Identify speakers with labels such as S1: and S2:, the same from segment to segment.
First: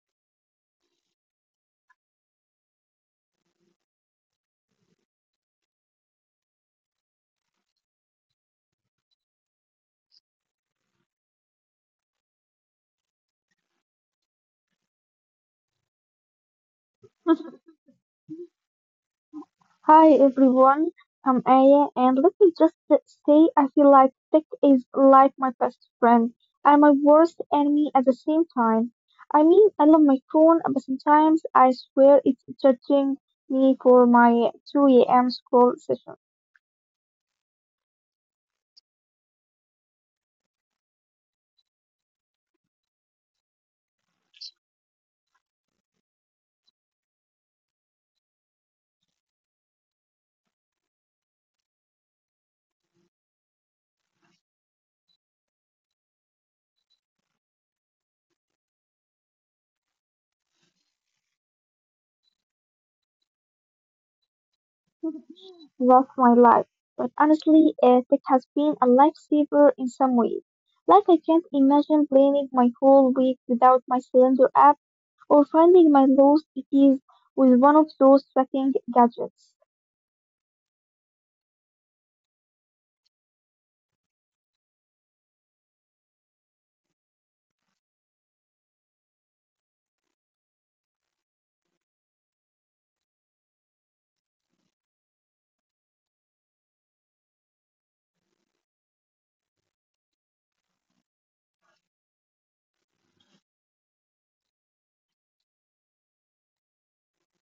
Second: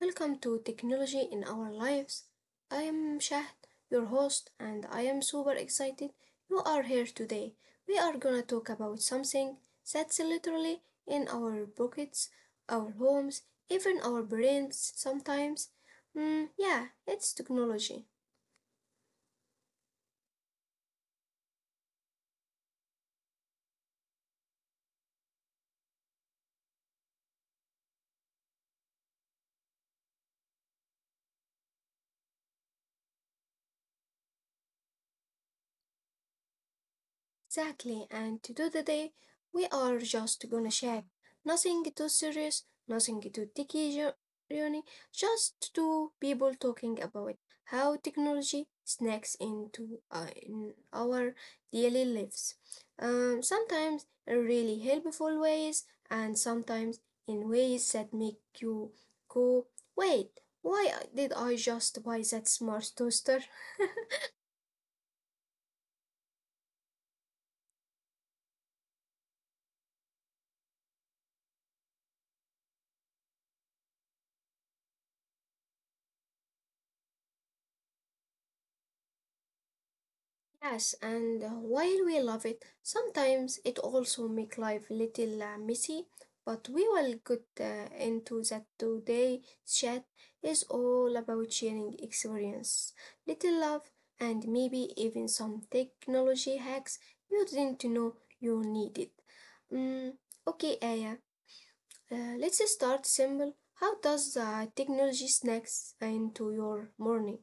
S1: Welcome to Technology in Our Lives. I am Shahd, your host, and I am super excited you are here today. We are gonna talk about something that's literally in our pockets, our homes, even our brains sometimes. Mm, yeah, it's technology.
S2: Hi everyone, I'm Aya, and let me just say I feel like tech is like my best friend and my worst enemy at the same time. I mean, I love my phone, but sometimes I swear it's judging me for my 2 a.m. scroll session.
S1: Exactly, and to do the day, we are just gonna check. Nothing too serious, nothing too techy journey, just two people talking about how technology snacks into in our daily lives. Sometimes in really helpful ways, and sometimes in ways that make you go, wait, why did I just buy that smart toaster?
S2: Rocked my life, but honestly, tech has been a lifesaver in some ways. Like, I can't imagine planning my whole week without my calendar app or finding my lost keys with one of those tracking gadgets.
S1: Yes, and while we love it, sometimes it also make life little messy, but we will get into that today chat is all about sharing experience, little love, and maybe even some technology hacks you didn't know you needed. Mm, okay, Aya, let's start simple. How does technology snacks into your morning?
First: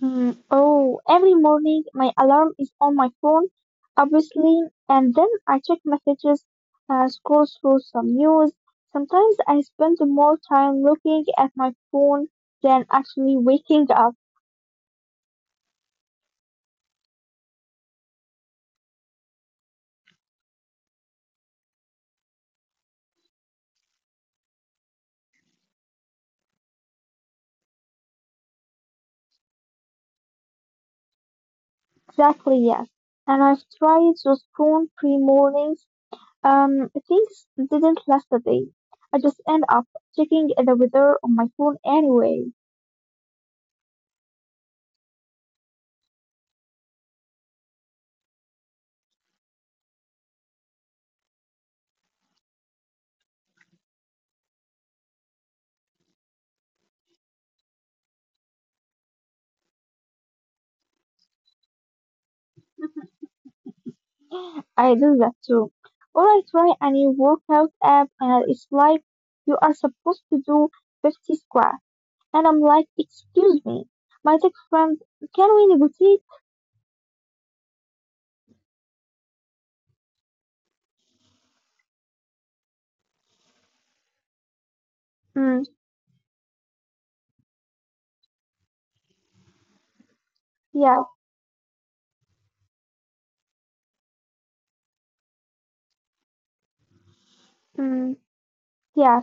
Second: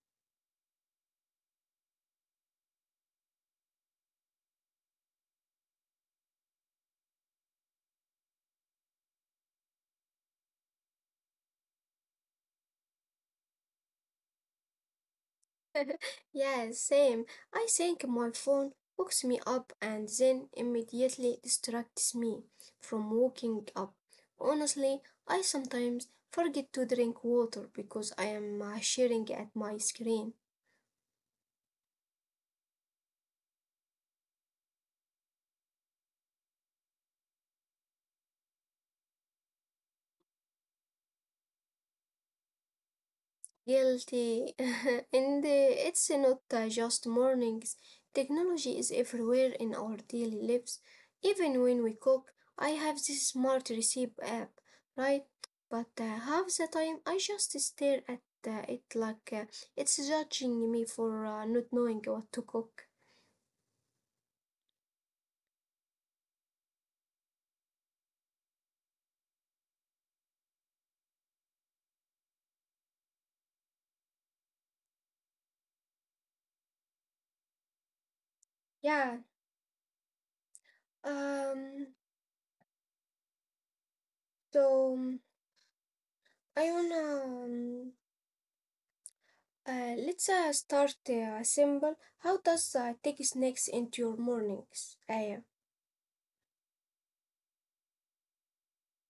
S2: Hmm. Oh, every morning my alarm is on my phone, obviously, and then I check messages, scroll through some news. Sometimes I spend more time looking at my phone than actually waking up.
S1: Yeah, same. I think my phone hooks me up and then immediately distracts me from waking up. Honestly, I sometimes forget to drink water because I am staring at my screen.
S2: Exactly, yes. And I've tried those prone pre mornings. Things didn't last a day. I just end up checking the weather on my phone anyway.
S1: Guilty. And it's not just mornings. Technology is everywhere in our daily lives. Even when we cook, I have this smart recipe app, right? But half the time I just stare at it like it's judging me for not knowing what to cook.
S2: I do that too. Or I try a new workout app and it's like you are supposed to do 50 squats. And I'm like, excuse me, my tech friend, can we negotiate?
S1: Yeah. Um. So um,
S2: Mm,
S1: I wanna. Let's
S2: yeah,
S1: start simple. How does take snacks into your mornings? Aya?
S2: mm, yeah.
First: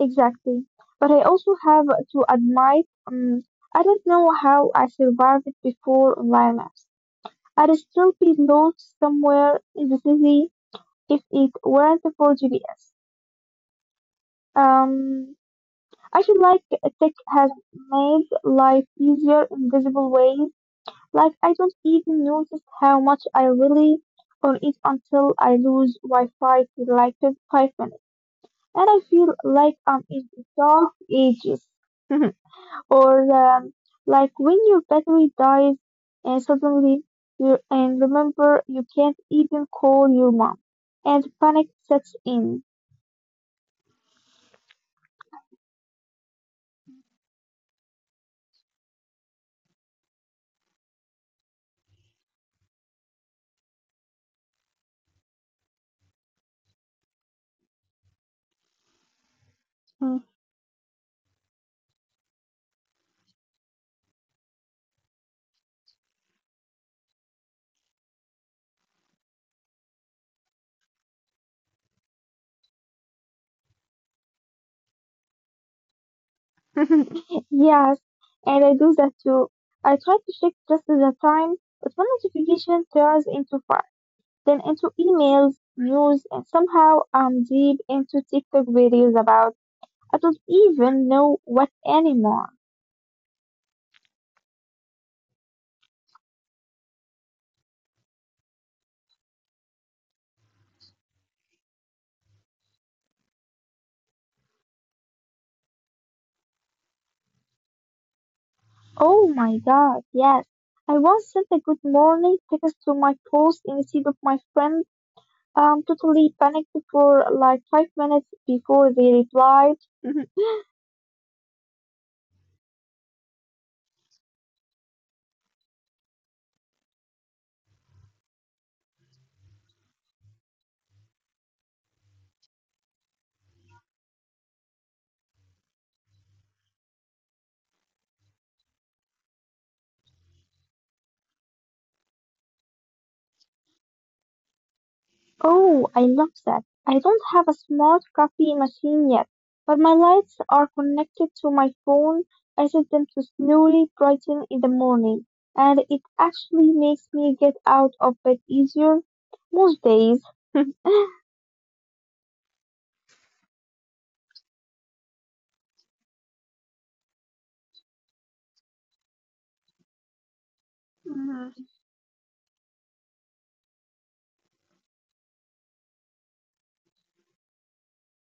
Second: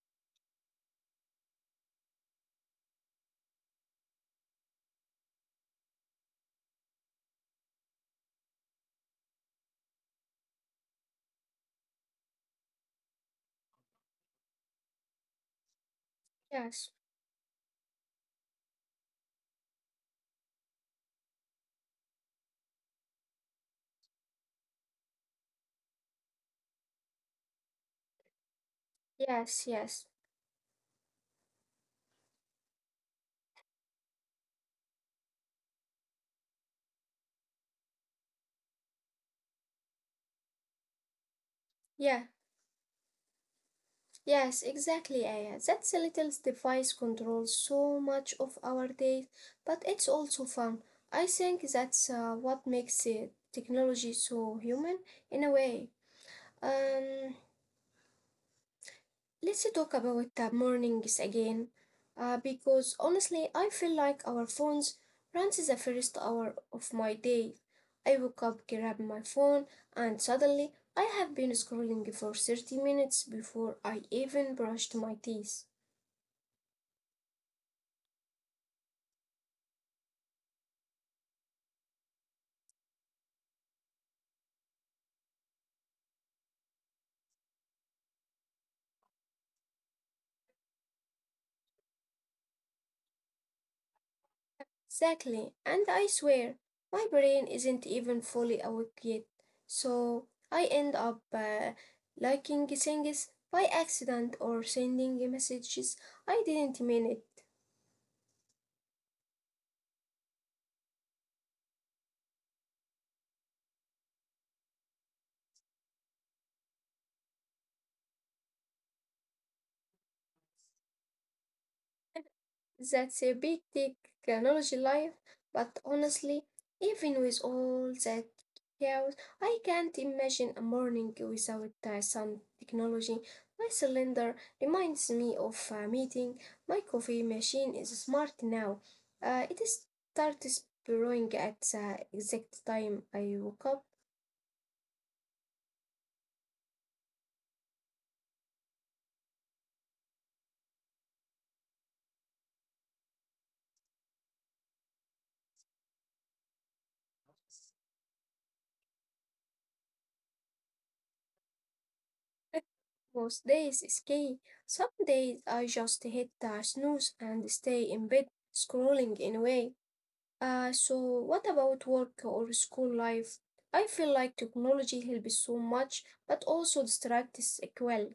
S2: Exactly. But I also have to admit, I don't know how I survived before online maps. I'd still be lost somewhere in the city if it weren't for GPS. Um, I feel like
S1: Yes,
S2: tech has made life easier in visible ways. Like I don't even notice how much I really on it until I lose Wi-Fi for like 5 minutes, and I feel
S1: yes,
S2: like
S1: yes.
S2: I'm in the dark ages. Or like when your battery dies and suddenly you and remember you can't even call your mom and panic sets
S1: Yeah,
S2: in.
S1: yes, exactly, Aya. That little device controls so much of our day, but it's also fun. I think that's what makes technology so human in a way. Um, Let's talk
S2: Mm.
S1: about the mornings again, because honestly, I feel like our phones runs the first hour of my day. I woke up, grab my phone, and suddenly I have been scrolling for 30 minutes before I even brushed my teeth.
S2: Yes, and I do that too. I try to check just at the time, but one notification turns into five, then into emails, news, and somehow I'm deep into TikTok videos about I don't even know what anymore.
S1: Exactly, and I swear, my brain isn't even fully awake yet, so I end up liking things by accident or sending messages I didn't mean it.
S2: Oh my God, yes. I once sent a good morning text to my post instead of my friend. Totally panicked for like 5 minutes before they replied.
S1: That's a big technology life, but honestly, even with all that chaos, I can't imagine a morning without some technology. My cylinder reminds me of a meeting. My coffee machine is smart now. It is starts brewing at the exact time I woke up.
S2: Oh, I love that. I don't have a smart coffee machine yet, but my lights are connected to my phone. I set them to slowly brighten in the morning, and it actually makes me get out of bed easier most days.
S1: Most days is key. Some days I just hit the snooze and stay in bed scrolling anyway. So what about work or school life? I feel like technology helps so much, but also distracts as well.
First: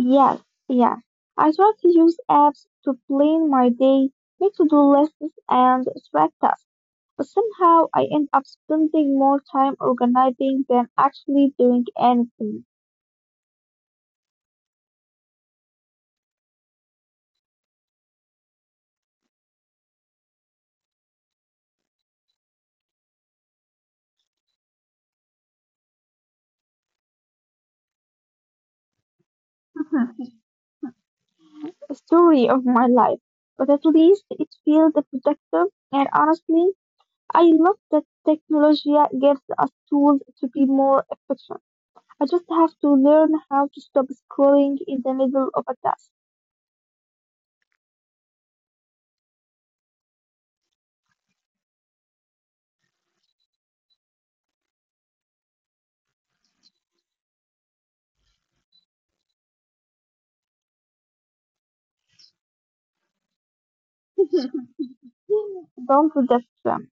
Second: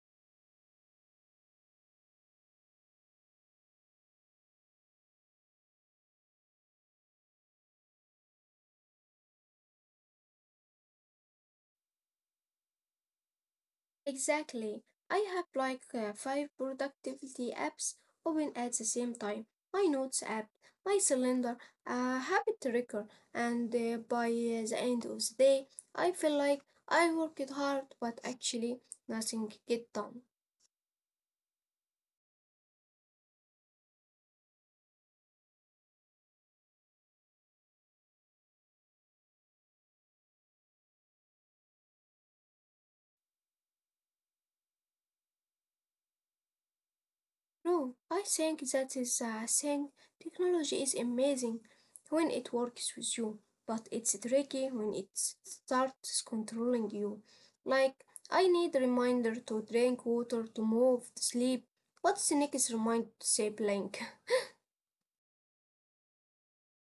S2: Yes, yeah. I try to use apps to plan my day, make to-do lists, and track tasks. But somehow I end up spending more time organizing than actually doing anything.
S1: Exactly. I have like five productivity apps open at the same time. My notes app, my calendar, a habit tracker, and by the end of the day, I feel like I worked hard, but actually nothing get done.
S2: A story of my life. But at least it feels productive, and honestly, I love that technology gives us tools to be more efficient. I just have to learn how to stop scrolling in the middle of a task.
S1: No, I think that is a thing. Technology is amazing when it works with you, but it's tricky when it starts controlling you. Like, I need reminder to drink water, to move, to sleep. What's the next reminder to say blank?
S2: Don't forget them.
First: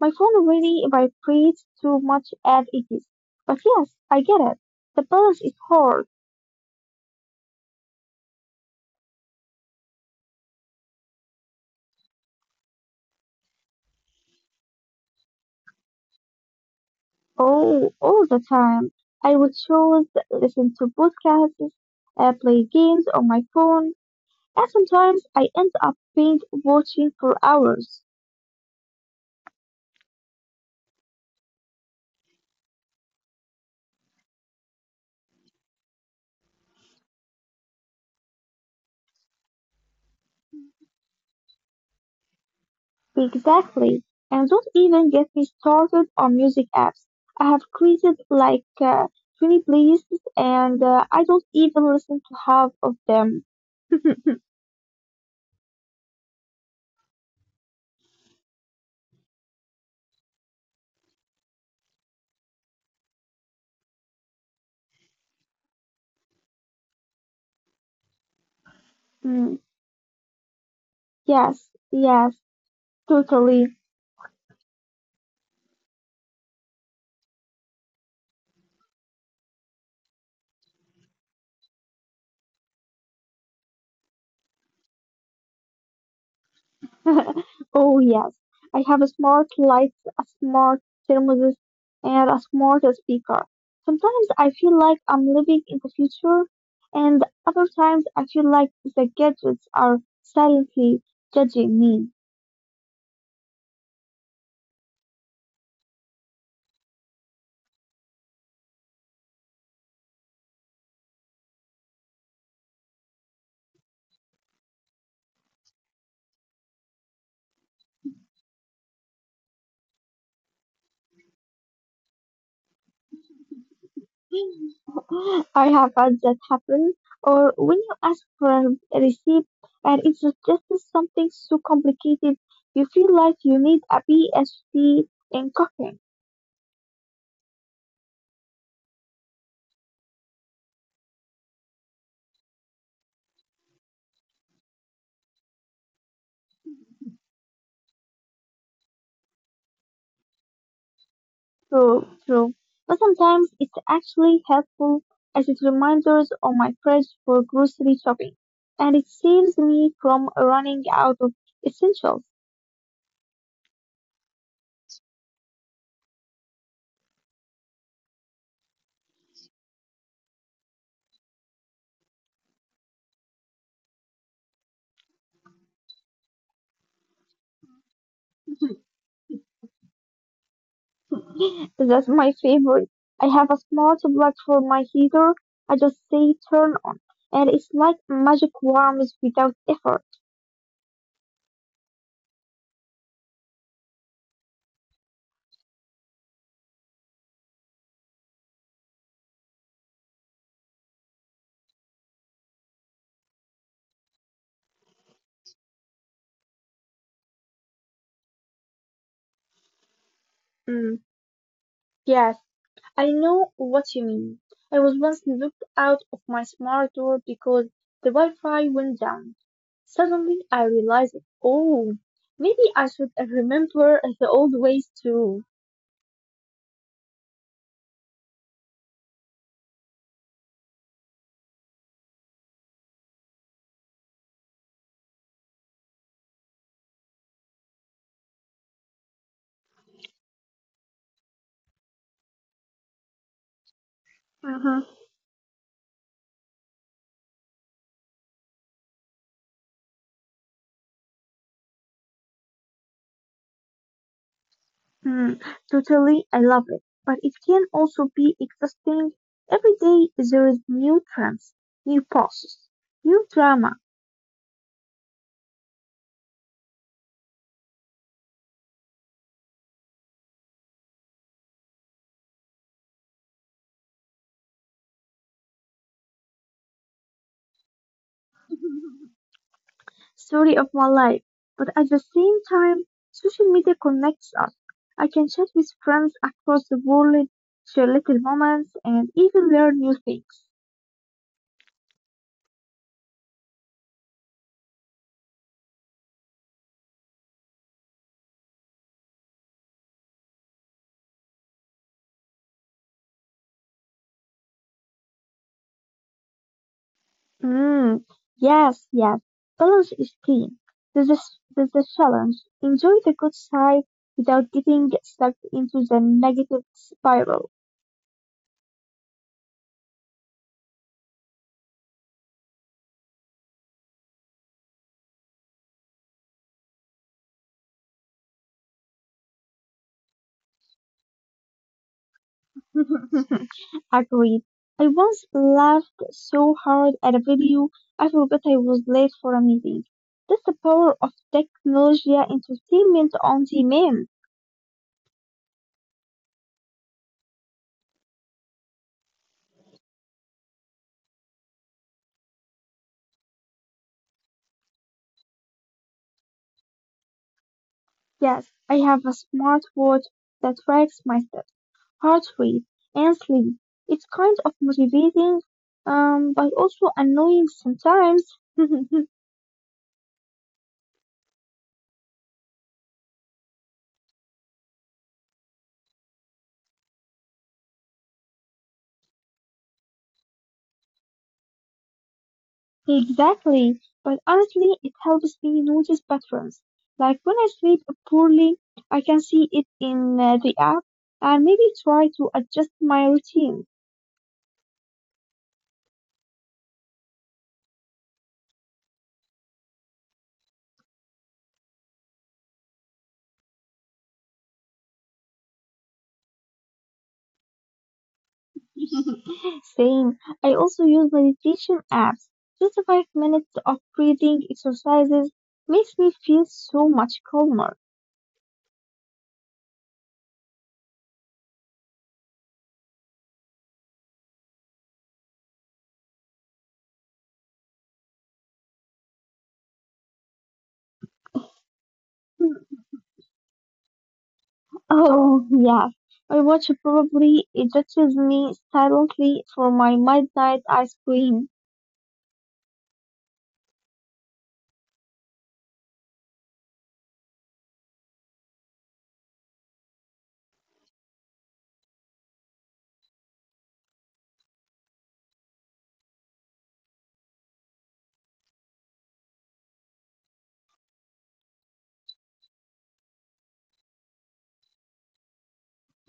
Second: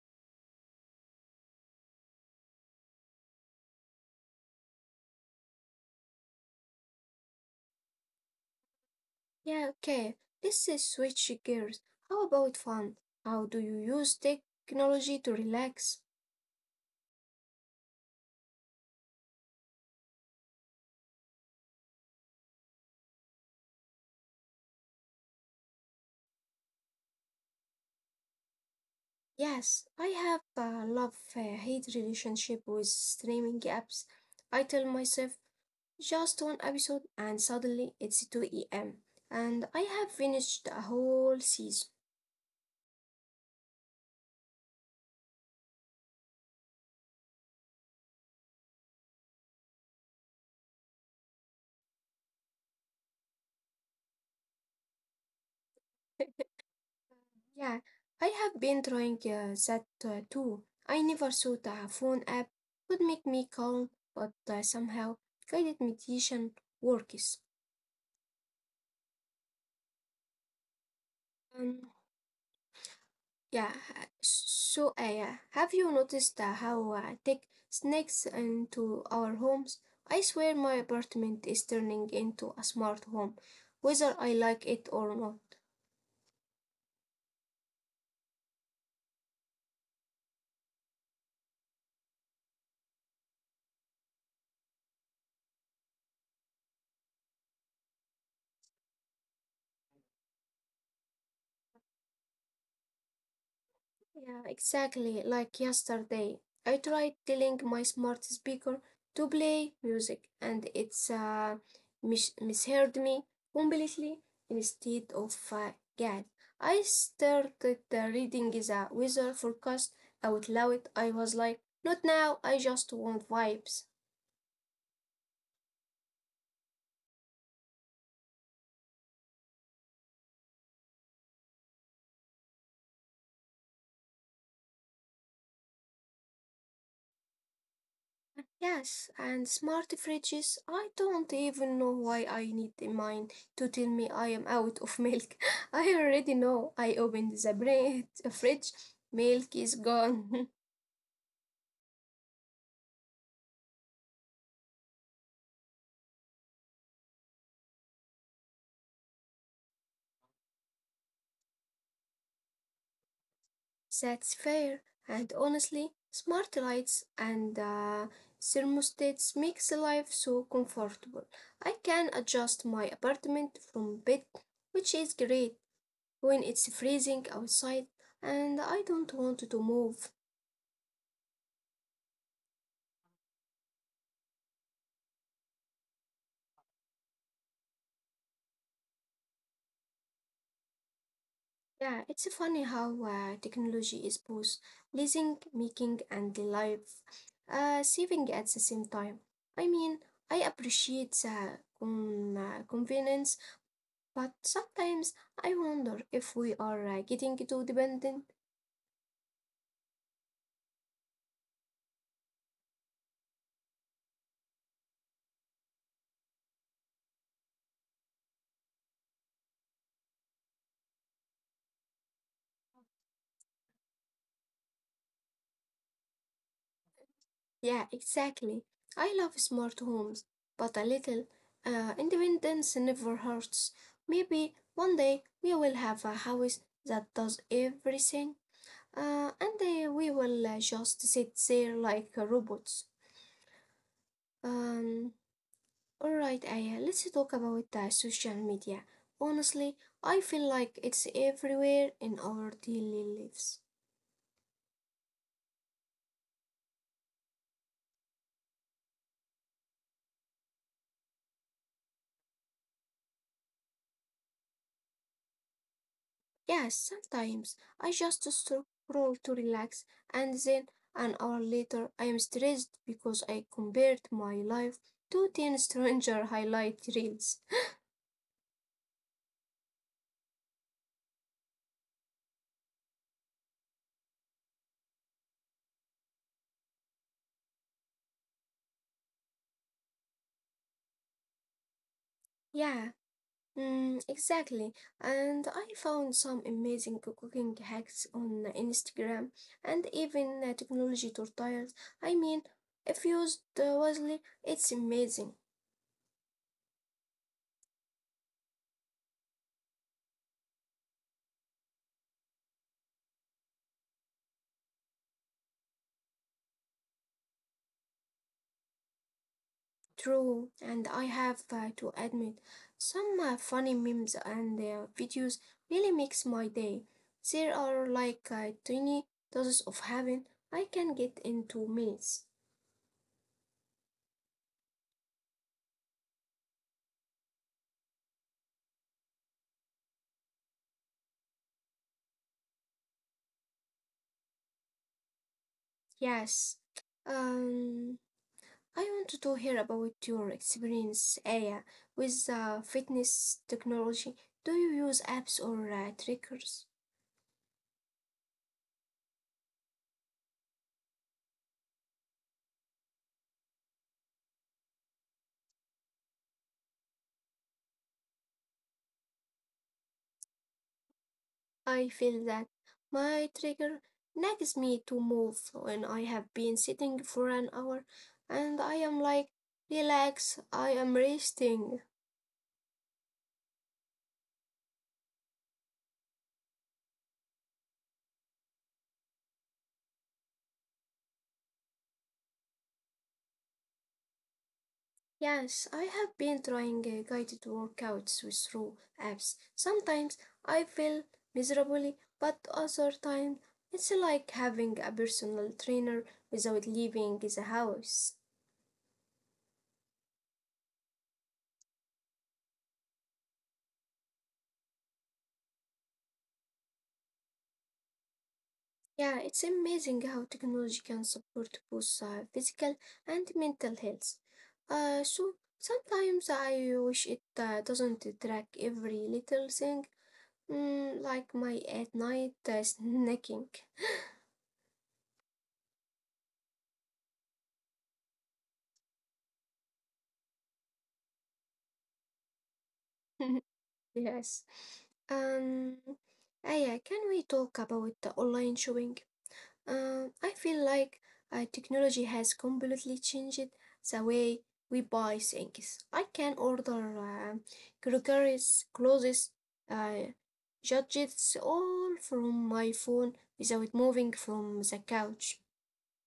S2: My phone really vibrates too much as it is. But yes, I get it. The balance is hard.
S1: yeah, okay, this is switch gears. How about fun? How do you use technology to relax?
S2: Oh, all the time. I would choose listen to podcasts, play games on my phone, and sometimes I end up binge watching for hours.
S1: Yes, I have a love-hate relationship with streaming apps. I tell myself just one episode, and suddenly it's 2 a.m. and I have finished a whole season.
S2: Exactly. And don't even get me started on music apps. I have created like 20 playlists and I don't even listen to half of them.
S1: Yeah, I have been trying that too. I never thought a phone app would make me calm, but somehow guided meditation works.
S2: Mm, yes,
S1: Um,
S2: yes.
S1: yeah,
S2: Totally.
S1: have you noticed how tech sneaks into our homes? I swear my apartment is turning into a smart home, whether I like it or not.
S2: Oh, yes. I have a smart light, a smart thermostat, and a smart speaker. Sometimes I feel like I'm living in the future, and other times I feel like the gadgets are silently judging me.
S1: Yeah, exactly. Like yesterday, I tried telling my smart speaker to play music, and it's mis- misheard me completely. Instead of God, I started reading the weather forecast out loud. I was like, "Not now. I just want vibes."
S2: I have had that happen, or when you ask for a receipt and it's just something so complicated, you feel like you need a PhD in cooking.
S1: Yes, and smart fridges. I don't even know why I need mine to tell me I am out of milk. I already know. I opened the bread fridge. Milk is gone.
S2: True, true. But sometimes it's actually helpful as it reminders on my fridge for grocery shopping, and it saves me from running out of essentials.
S1: That's fair. And honestly, smart lights and thermostats makes life so comfortable. I can adjust my apartment from bed, which is great when it's freezing outside and I don't want to move.
S2: That's my favorite. I have a small plug for my heater. I just say turn on, and it's like magic warms without effort.
S1: Yeah, it's funny how technology is both pleasing, making, and life saving at the same time. I mean, I appreciate the convenience, but sometimes I wonder if we are getting too dependent.
S2: Mm, yes, I know what you mean. I was once locked out of my smart door because the Wi-Fi went down. Suddenly I realized, oh, maybe I should remember the old ways too.
S1: Yeah, exactly. I love smart homes, but a little independence never hurts. Maybe one day we will have a house that does everything. And we will just sit there like robots.
S2: Mhm.
S1: Um, all right, Aya, let's talk about social media. Honestly, I feel like it's everywhere in our daily lives.
S2: Mm, totally, I love it. But it can also be exhausting. Every day there is new trends, new pauses, new drama.
S1: Yes, sometimes I just scroll to relax, and then an hour later I am stressed because I compared my life to 10 stranger highlight reels.
S2: Story of my life. But at the same time, social media connects us. I can chat with friends across the world, share little moments, and even learn new things.
S1: Yeah. Mm, exactly. And I found some amazing cooking hacks on Instagram and even technology tutorials. I mean, if used wisely, it's amazing.
S2: Mm, yes, yes. Balance is key. There's a, there's a challenge. Enjoy the good side without getting stuck into the negative spiral.
S1: True. And I have to admit, some funny memes and videos really makes my day. There are like tiny doses of heaven I can get into minutes.
S2: Agreed. I once laughed so hard at a video I forgot I was late for a meeting. That's the power of technology entertainment on demand.
S1: Yes. Um, I wanted to hear about your experience, Aya, with fitness technology. Do you use apps or triggers?
S2: Yes, I have a smartwatch that tracks my steps, heart rate, and sleep. It's kind of motivating, but also annoying sometimes.
S1: I feel that my trigger nags me to move when I have been sitting for an hour and I am like, relax, I am resting.
S2: Exactly. But honestly, it helps me notice patterns. Like when I sleep poorly, I can see it in the app and maybe try to adjust my routine.
S1: Yes, I have been trying guided workouts with through apps. Sometimes I feel miserably, but other times it's like having a personal trainer without leaving the house.
S2: Same. I also use meditation apps. Just 5 minutes of breathing exercises makes me feel so much calmer.
S1: Yeah, it's amazing how technology can support both physical and mental health. So sometimes I wish it doesn't track every little thing, mm, like my at night snacking.
S2: Oh, yes. My watch probably ejects me silently for my midnight ice cream.
S1: Yes. Um, yeah. Can we talk about the online shopping? I feel like technology has completely changed the way we buy things. I can order groceries, clothes, uh, gadgets, all from my phone without moving from the couch.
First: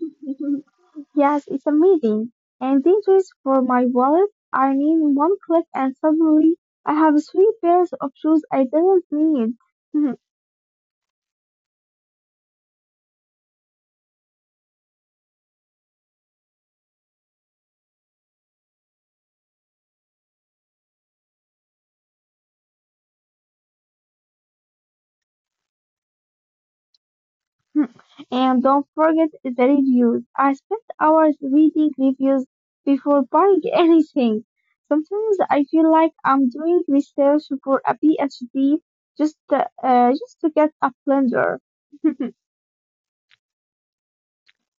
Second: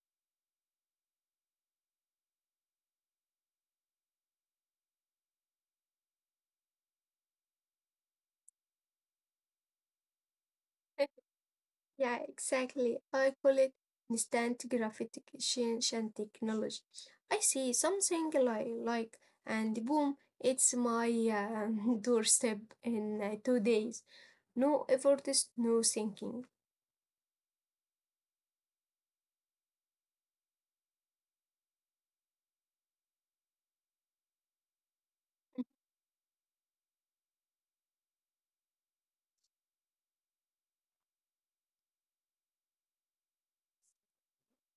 S2: Yes, it's amazing. And these for my wallet I need one click and suddenly I have three pairs of shoes I didn't need.
S1: Yeah, exactly. I call it instant gratification technology. I see something like and boom, it's my doorstep in 2 days. No efforts, no thinking.
S2: And don't forget the reviews. I spent hours reading reviews before buying anything. Sometimes I feel like I'm doing research for a PhD just to just to get a blender.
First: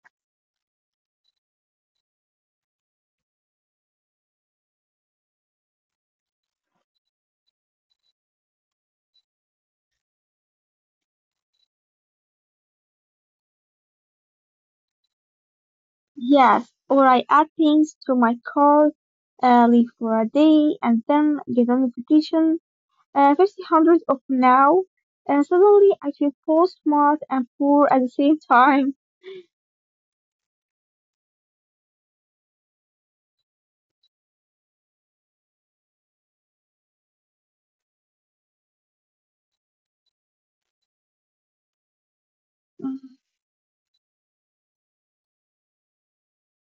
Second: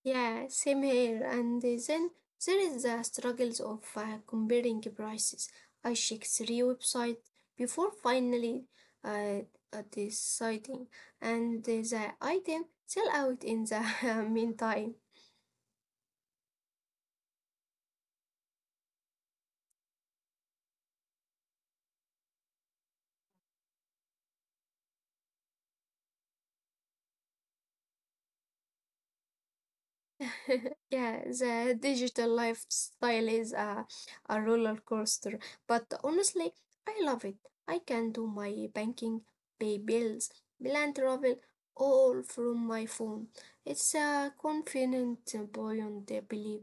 S1: Yeah, same here. And then there is the struggles of comparing prices. I check three websites before finally uh, deciding, and the item sell out in the meantime.
S2: Yes, or I add things to my cart, leave for a day, and then get a notification 50 hundreds of now, and suddenly I feel both smart and poor at the same time.
S1: Yeah, the digital lifestyle is a roller coaster, but honestly, I love it. I can do my banking, pay bills, plan travel, all from my phone. It's a confident, buoyant belief.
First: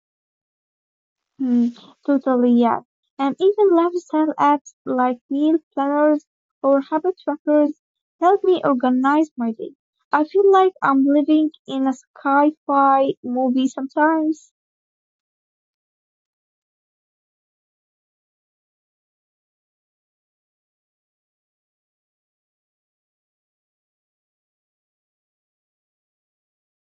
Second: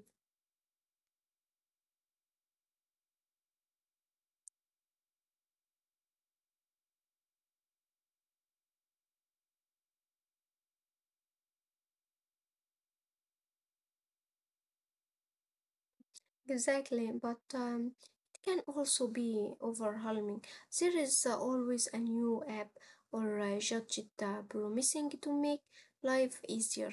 S2: Mhm, totally, yeah. And even lifestyle apps like meal planners or habit trackers help me organize my day. I feel like I'm living in a sci-fi movie sometimes.
S1: Exactly, but it can also be overwhelming. There is always a new app or gadget promising to make life easier.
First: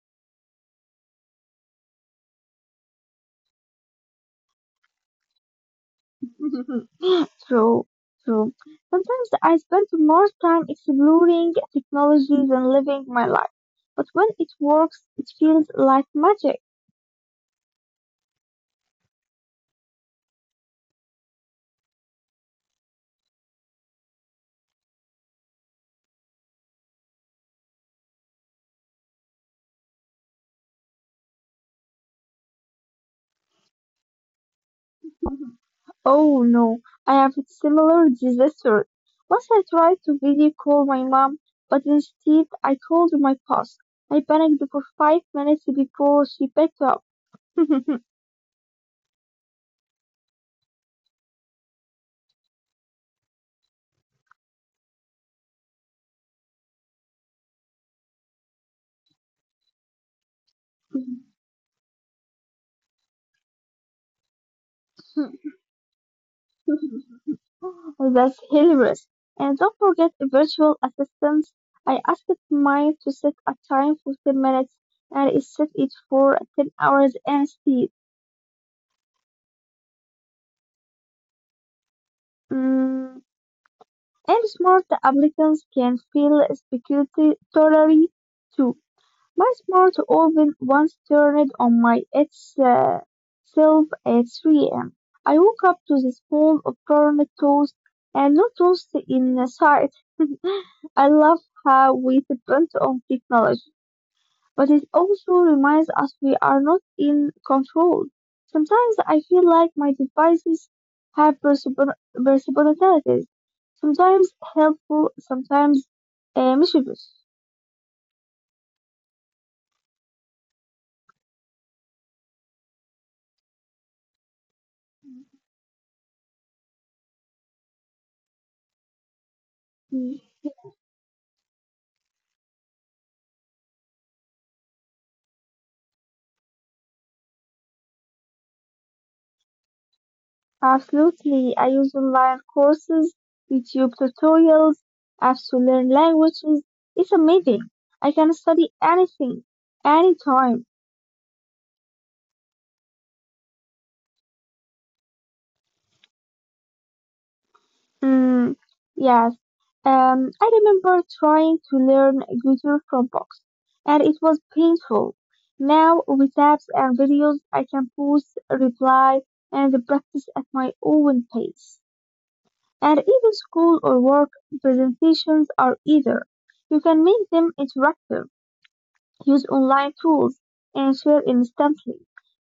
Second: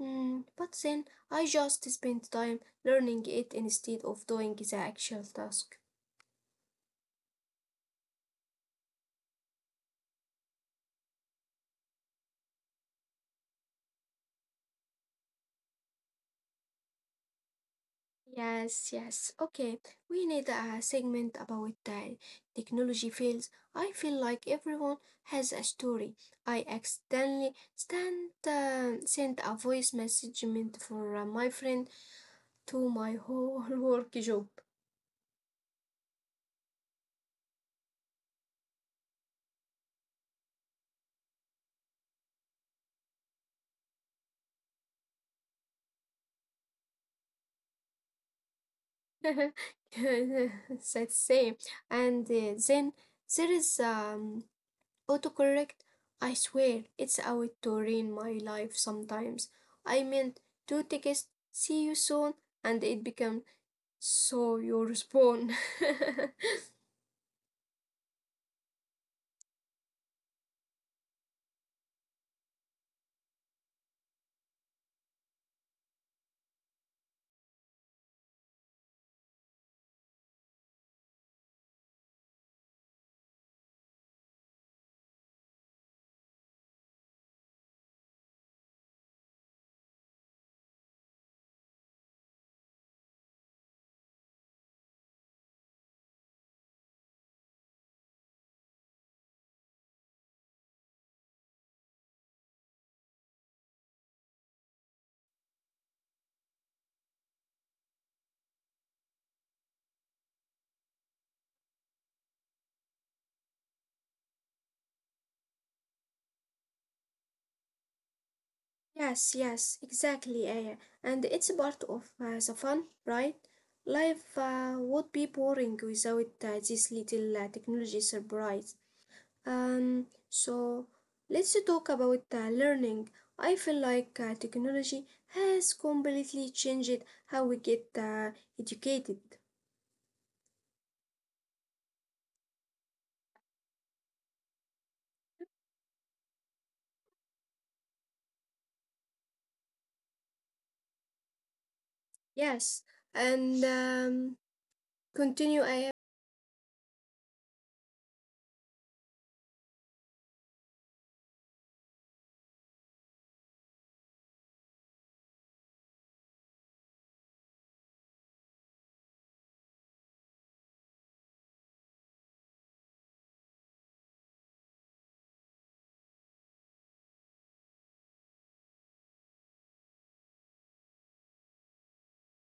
S1: Mm, but then I just spend time learning it instead of doing the actual task.
S2: True, true. Sometimes I spend more time exploring technology than living my life. But when it works, it feels like magic.
S1: Yes, yes. Okay, we need a segment about technology fails. I feel like everyone has a story. I accidentally sent a voice message meant for my friend to my whole work job.
S2: Oh no, I have a similar disaster. Once I tried to video call my mom, but instead I called my boss. I panicked for 5 minutes before she picked up.
S1: That's same. And then there is Autocorrect? I swear, it's out to ruin my life sometimes. I meant to text see you soon and it became so your spawn.
S2: That's hilarious. And don't forget virtual assistants. I asked mine to set a time for 10 minutes and it set it for 10 hours instead. Mm. And smart applicants can feel security too. My smart oven once turned on my its self at 3 a.m. I woke up to the smell of burnt toast and no toast in sight. I love how we depend on technology, but it also reminds us we are not in control. Sometimes I feel like my devices have personalities, sometimes helpful, sometimes mischievous.
S1: Yes, yes, exactly, Aya. And it's part of the fun, right? Life would be boring without this little technology surprise. Um,
S2: Mm.
S1: so let's talk about learning. I feel like technology has completely changed how we get educated.
S2: Absolutely. I use online courses, YouTube tutorials, apps to learn languages. It's amazing. I can study anything, anytime.
S1: Yes, and continue. I have
S2: Mm, yes. I remember trying to learn guitar from books, and it was painful. Now, with apps and videos, I can pause, reply, and practice at my own pace. And even school or work presentations are either. You can make them interactive, use online tools, and share instantly.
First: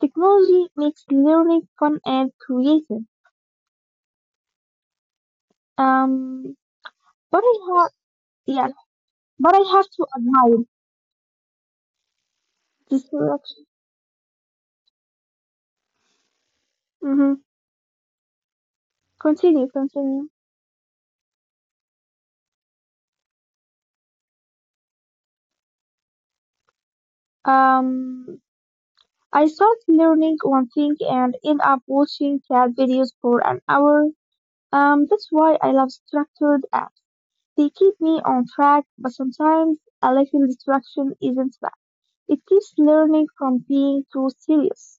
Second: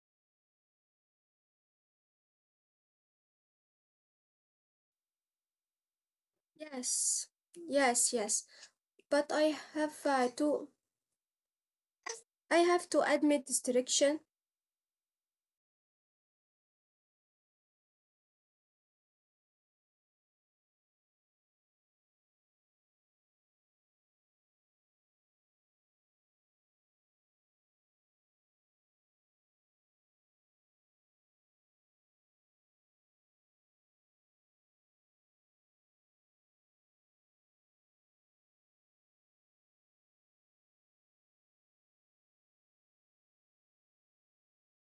S2: Technology makes learning fun and creative. Um,
S1: yes,
S2: but I
S1: yes, yes.
S2: have,
S1: But I
S2: But I have
S1: have
S2: to admire
S1: to. I have to
S2: this
S1: admit
S2: selection.
S1: distraction.
S2: Hmm. Continue, continue. Um, I start learning one thing and end up watching cat videos for an hour. That's why I love structured apps. They keep me on track, but sometimes a little distraction isn't bad. It keeps learning from being too serious.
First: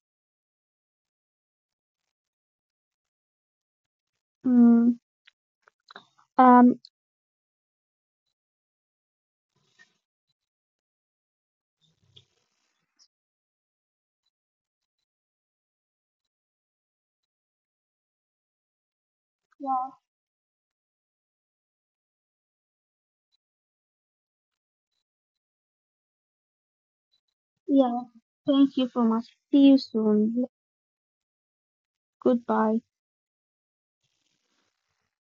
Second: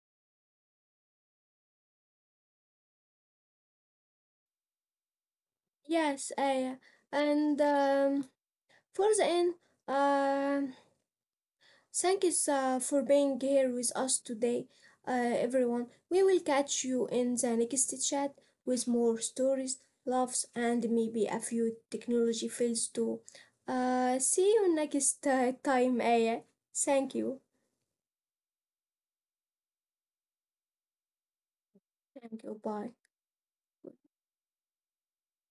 S2: Mm,
S1: Yes, I
S2: um,
S1: and for the end, um thank you for being here with us today, everyone. We will catch you in the next chat with more stories,
S2: Yeah.
S1: loves, and maybe a few technology fails too. See you next time, Aya. Thank you.
S2: Yeah, thank you so much. See you soon.
S1: Thank you.
S2: Goodbye.
S1: Bye.